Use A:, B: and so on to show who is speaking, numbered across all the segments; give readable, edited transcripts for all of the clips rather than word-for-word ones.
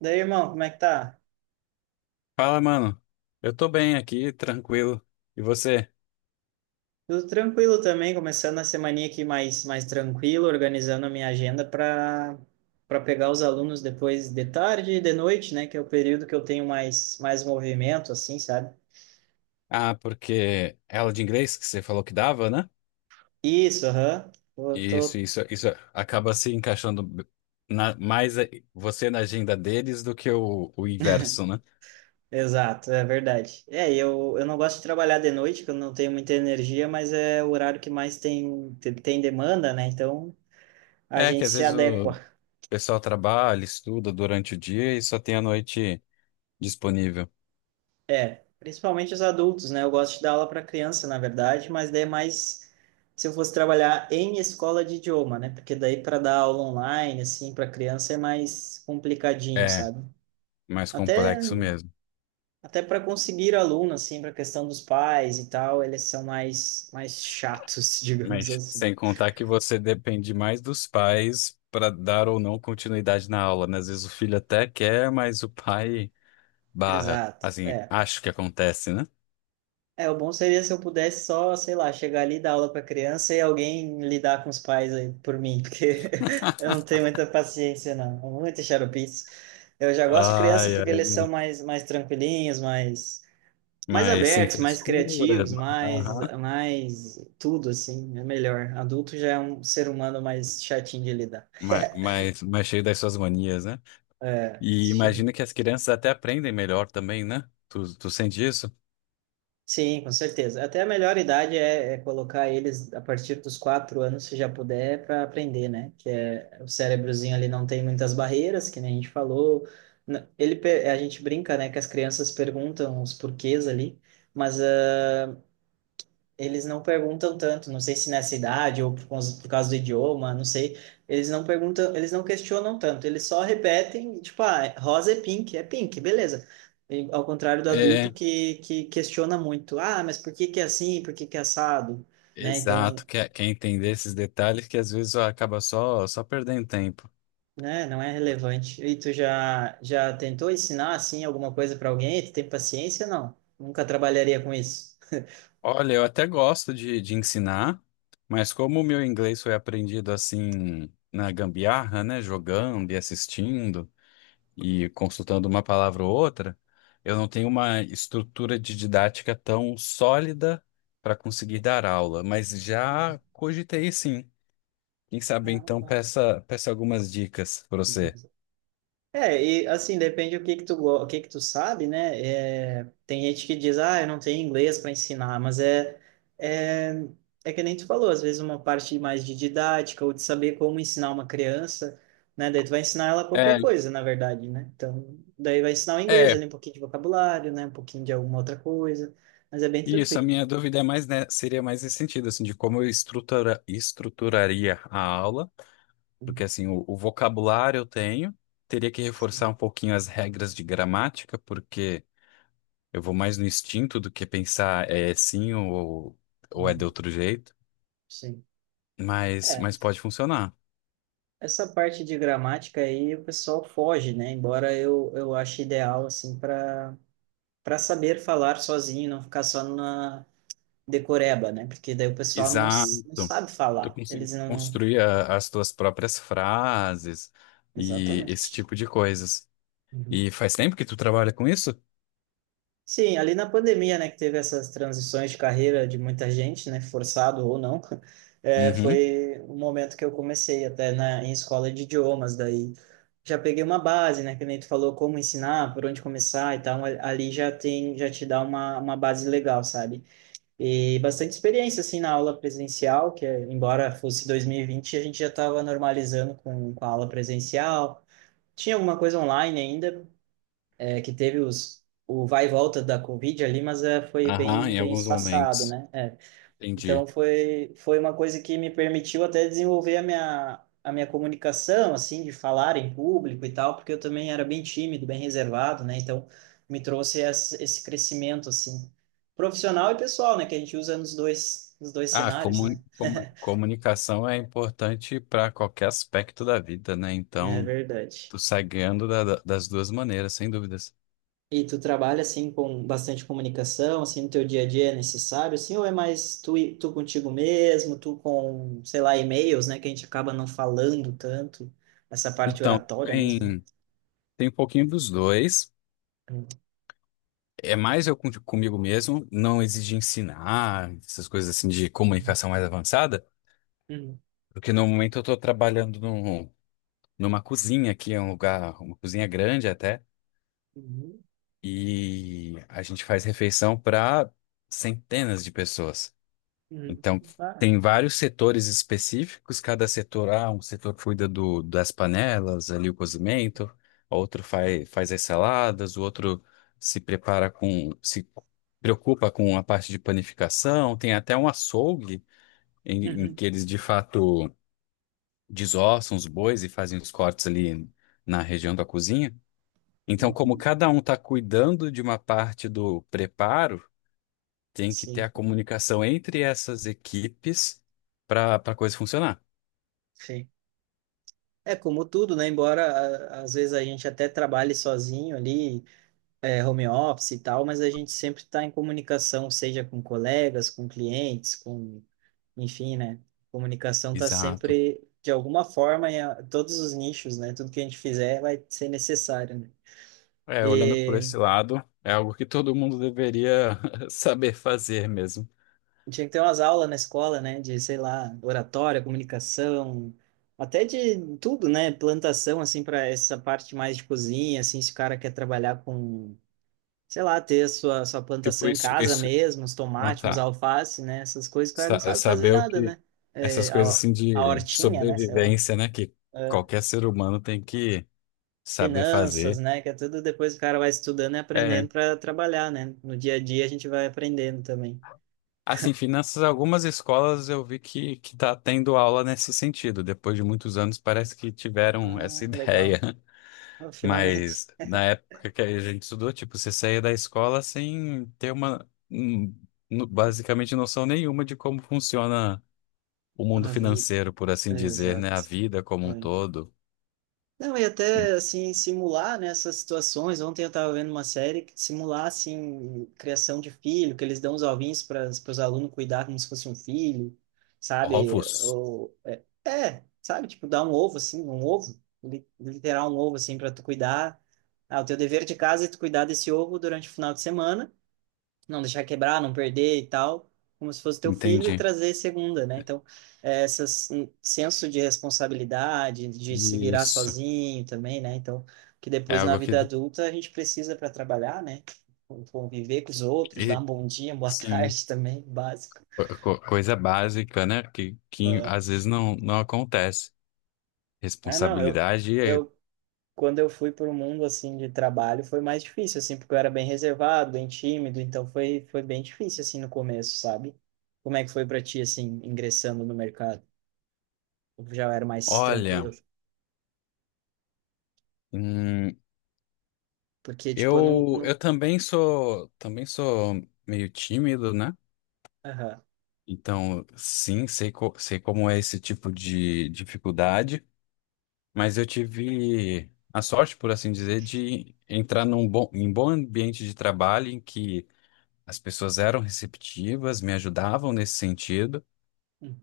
A: Daí, irmão, como é que tá?
B: Fala, mano. Eu tô bem aqui, tranquilo. E você?
A: Tudo tranquilo também, começando a semaninha aqui mais tranquilo, organizando a minha agenda para pegar os alunos depois de tarde e de noite, né? Que é o período que eu tenho mais movimento, assim, sabe?
B: Ah, porque é aula de inglês que você falou que dava, né?
A: Isso, aham. Eu
B: Isso,
A: tô.
B: isso, isso acaba se encaixando na- mais a- você na agenda deles do que o inverso, né?
A: Exato, é verdade. É, e eu não gosto de trabalhar de noite, que eu não tenho muita energia, mas é o horário que mais tem, tem demanda, né? Então a
B: É que
A: gente
B: às
A: se
B: vezes o
A: adequa.
B: pessoal trabalha, estuda durante o dia e só tem a noite disponível.
A: É, principalmente os adultos, né? Eu gosto de dar aula para criança, na verdade, mas daí é mais se eu fosse trabalhar em escola de idioma, né? Porque daí para dar aula online, assim, para criança é mais complicadinho,
B: É,
A: sabe?
B: mais
A: Até,
B: complexo mesmo.
A: até para conseguir aluno, assim, para questão dos pais e tal, eles são mais chatos, digamos
B: Mas
A: assim.
B: sem contar que você depende mais dos pais para dar ou não continuidade na aula, né? Às vezes o filho até quer, mas o pai barra,
A: Exato.
B: assim,
A: É.
B: acho que acontece, né?
A: É, o bom seria se eu pudesse só, sei lá, chegar ali, dar aula para criança e alguém lidar com os pais aí por mim, porque eu não tenho muita paciência, não. É muita xaropice. Eu já gosto de criança
B: Ai,
A: porque eles são
B: ai,
A: mais tranquilinhos, mais, mais
B: mas sem
A: abertos, mais
B: frescura,
A: criativos, mais,
B: aham,
A: mais tudo, assim, é melhor. Adulto já é um ser humano mais chatinho de lidar.
B: mas cheio das suas manias, né?
A: É.
B: E imagina que as crianças até aprendem melhor também, né? Tu sente isso?
A: Sim, com certeza. Até a melhor idade é colocar eles a partir dos quatro anos, se já puder, para aprender, né? Que é, o cérebrozinho ali não tem muitas barreiras, que nem a gente falou. A gente brinca, né, que as crianças perguntam os porquês ali, mas eles não perguntam tanto, não sei se nessa idade ou por causa do idioma, não sei. Eles não perguntam, eles não questionam tanto, eles só repetem, tipo, ah, rosa é pink, beleza. E, ao contrário do adulto
B: É,
A: que questiona muito, ah, mas por que que é assim, por que que é assado, né? Então,
B: exato, quer entender esses detalhes que às vezes acaba só perdendo tempo.
A: né, não é relevante. E tu já tentou ensinar, assim, alguma coisa para alguém? Tu tem paciência? Não, nunca trabalharia com isso.
B: Olha, eu até gosto de ensinar, mas como o meu inglês foi aprendido assim na gambiarra, né? Jogando e assistindo, e consultando uma palavra ou outra. Eu não tenho uma estrutura de didática tão sólida para conseguir dar aula, mas
A: Uhum.
B: já cogitei, sim. Quem sabe então
A: Ah,
B: peça algumas dicas para você.
A: tá. É, e assim, depende do que tu, o que que tu sabe, né? É, tem gente que diz, ah, eu não tenho inglês para ensinar, mas é, é que nem tu falou, às vezes uma parte mais de didática ou de saber como ensinar uma criança, né? Daí tu vai ensinar ela qualquer
B: É,
A: coisa, na verdade, né? Então, daí vai ensinar o inglês
B: é,
A: ali, um pouquinho de vocabulário, né? Um pouquinho de alguma outra coisa, mas é bem
B: isso, a
A: tranquilo.
B: minha dúvida é mais, né, seria mais nesse sentido, assim, de como eu estruturaria a aula, porque
A: Uhum.
B: assim, o vocabulário eu tenho, teria que
A: Sim.
B: reforçar um pouquinho as regras de gramática. Porque eu vou mais no instinto do que pensar é sim, ou é de
A: Uhum,
B: outro jeito,
A: sim.
B: mas,
A: É,
B: pode funcionar.
A: essa parte de gramática aí o pessoal foge, né? Embora eu ache ideal, assim, para saber falar sozinho, não ficar só na decoreba, né? Porque daí o pessoal não, não
B: Exato.
A: sabe
B: Tu
A: falar. Eles
B: consegue
A: não.
B: construir as tuas próprias frases e esse
A: Exatamente.
B: tipo de coisas.
A: Uhum.
B: E faz tempo que tu trabalha com isso?
A: Sim, ali na pandemia, né, que teve essas transições de carreira de muita gente, né, forçado ou não, é,
B: Uhum.
A: foi o momento que eu comecei até em escola de idiomas, daí já peguei uma base, né, que nem tu falou como ensinar, por onde começar e tal, ali já tem, já te dá uma base legal, sabe? E bastante experiência, assim, na aula presencial, que embora fosse 2020, a gente já estava normalizando com a aula presencial. Tinha alguma coisa online ainda, que teve o vai e volta da Covid ali, mas foi
B: Aham, em
A: bem
B: alguns
A: espaçado,
B: momentos.
A: né? É, então
B: Entendi.
A: foi uma coisa que me permitiu até desenvolver a minha comunicação, assim, de falar em público e tal, porque eu também era bem tímido, bem reservado, né? Então me trouxe esse crescimento, assim, profissional e pessoal, né? Que a gente usa nos dois
B: Ah,
A: cenários, né?
B: comunicação é importante para qualquer aspecto da vida, né?
A: É
B: Então,
A: verdade.
B: tu sai ganhando das duas maneiras, sem dúvidas.
A: E tu trabalha assim com bastante comunicação, assim no teu dia a dia é necessário, assim, ou é mais tu, tu contigo mesmo, tu com, sei lá, e-mails, né, que a gente acaba não falando tanto, essa parte
B: Então,
A: oratória
B: tem.
A: mesmo, né?
B: Tem um pouquinho dos dois.
A: Uhum,
B: É mais eu comigo mesmo, não exige ensinar, essas coisas assim de comunicação mais avançada,
A: uhum,
B: porque no momento eu estou trabalhando numa cozinha aqui, é um lugar, uma cozinha grande até,
A: uhum,
B: e a gente faz refeição para centenas de pessoas.
A: uhum.
B: Então,
A: Ah,
B: tem vários setores específicos, cada setor, ah, um setor cuida do, das panelas, ali o cozimento, outro faz as saladas, o outro se preocupa com a parte de panificação, tem até um açougue em
A: uhum,
B: que eles de fato desossam os bois e fazem os cortes ali na região da cozinha. Então, como
A: uhum.
B: cada um está cuidando de uma parte do preparo, tem que ter
A: Sim,
B: a comunicação entre essas equipes para a coisa funcionar.
A: sim. É como tudo, né? Embora às vezes a gente até trabalhe sozinho ali, é, home office e tal, mas a gente sempre está em comunicação, seja com colegas, com clientes, com enfim, né? Comunicação tá
B: Exato.
A: sempre, de alguma forma, em todos os nichos, né? Tudo que a gente fizer vai ser necessário, né?
B: É, olhando por
A: E
B: esse lado, é algo que todo mundo deveria saber fazer mesmo.
A: tinha que ter umas aulas na escola, né? De, sei lá, oratória, comunicação, até de tudo, né? Plantação, assim, para essa parte mais de cozinha, assim, se o cara quer trabalhar com, sei lá, ter a sua
B: Tipo,
A: plantação em
B: isso,
A: casa
B: isso,
A: mesmo, os
B: não
A: tomates, os
B: tá.
A: alface, né? Essas coisas que o cara não sabe fazer
B: Saber o
A: nada,
B: que,
A: né? É,
B: essas coisas
A: a,
B: assim
A: a
B: de
A: hortinha, né? Sei lá.
B: sobrevivência, né, que
A: Ah,
B: qualquer ser humano tem que saber
A: finanças,
B: fazer.
A: né? Que é tudo depois o cara vai estudando e aprendendo
B: É.
A: para trabalhar, né? No dia a dia a gente vai aprendendo também.
B: Assim, finanças, algumas escolas eu vi que tá tendo aula nesse sentido. Depois de muitos anos, parece que tiveram
A: Ah,
B: essa ideia.
A: legal. Ah,
B: Mas
A: finalmente.
B: na época que a gente estudou, tipo, você saía da escola sem ter uma, basicamente, noção nenhuma de como funciona o mundo
A: A vida.
B: financeiro, por assim dizer, né?
A: Exato.
B: A vida como um
A: É.
B: todo.
A: Não, e até assim, simular nessas situações. Ontem eu estava vendo uma série que simular assim, criação de filho, que eles dão os ovinhos para os alunos cuidar como se fosse um filho, sabe?
B: Ovos?
A: Ou, é, é, sabe? Tipo, dar um ovo, assim, um ovo, literal um ovo, assim, para tu cuidar. Ah, o teu dever de casa é tu cuidar desse ovo durante o final de semana, não deixar quebrar, não perder e tal, como se fosse teu filho e
B: Entendi.
A: trazer segunda, né? Então, é, essas um senso de responsabilidade, de se virar
B: Isso.
A: sozinho também, né? Então, que
B: É
A: depois na
B: algo que,
A: vida adulta a gente precisa para trabalhar, né? Conviver com os outros, dar
B: e,
A: um bom dia, uma boa
B: sim,
A: tarde também, básico.
B: coisa básica, né? Que
A: Ah,
B: às vezes não, não acontece.
A: é, não,
B: Responsabilidade é,
A: eu quando eu fui para o mundo assim de trabalho foi mais difícil assim porque eu era bem reservado bem tímido então foi bem difícil assim no começo, sabe? Como é que foi para ti assim ingressando no mercado? Eu já era mais
B: olha,
A: tranquilo
B: hum,
A: porque tipo eu não.
B: eu também sou, meio tímido, né?
A: Aham.
B: Então, sim, sei, sei como é esse tipo de dificuldade, mas eu tive a sorte, por assim dizer, de entrar num bom ambiente de trabalho em que as pessoas eram receptivas, me ajudavam nesse sentido,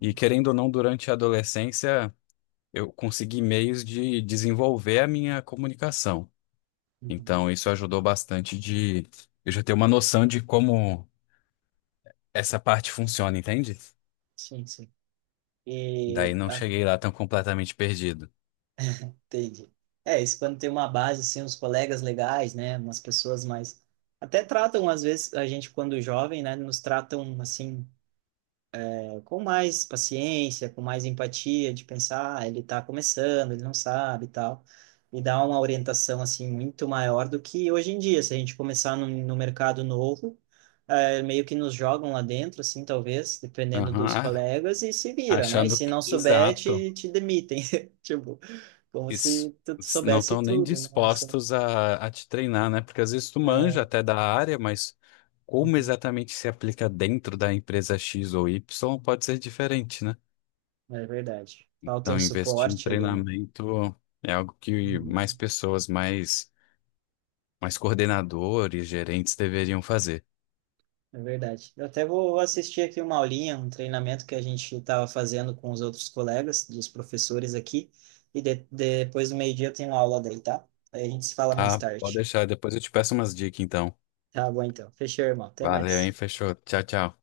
B: e querendo ou não, durante a adolescência, eu consegui meios de desenvolver a minha comunicação.
A: Uhum.
B: Então, isso ajudou bastante de eu já ter uma noção de como essa parte funciona, entende?
A: Sim, sim.
B: Daí
A: e
B: não
A: ah,
B: cheguei lá tão completamente perdido.
A: entendi. É isso quando tem uma base assim, uns colegas legais, né, umas pessoas mais, até tratam às vezes a gente quando jovem, né, nos tratam assim com mais paciência, com mais empatia, de pensar, ah, ele está começando, ele não sabe e tal, e dar uma orientação, assim, muito maior do que hoje em dia, se a gente começar no mercado novo, meio que nos jogam lá dentro, assim, talvez, dependendo dos
B: Aham.
A: colegas, e se vira, né? E
B: Achando
A: se
B: que,
A: não souber,
B: exato,
A: te demitem, tipo, como se
B: isso,
A: tu
B: não
A: soubesse
B: estão nem
A: tudo, né? Essa,
B: dispostos a te treinar, né? Porque às vezes tu manja
A: ah,
B: até da área, mas como
A: uhum,
B: exatamente se aplica dentro da empresa X ou Y pode ser diferente, né?
A: é verdade. Falta um
B: Então, investir em
A: suporte ali, né?
B: treinamento é algo que mais
A: Uhum.
B: pessoas, mais coordenadores, gerentes deveriam fazer.
A: É verdade. Eu até vou assistir aqui uma aulinha, um treinamento que a gente estava fazendo com os outros colegas, dos professores aqui, e depois do meio-dia eu tenho aula daí, tá? Aí a gente se fala mais
B: Tá, pode
A: tarde.
B: deixar, depois eu te peço umas dicas, então.
A: Tá bom, então. Fechou, irmão. Até
B: Valeu, hein?
A: mais.
B: Fechou. Tchau, tchau.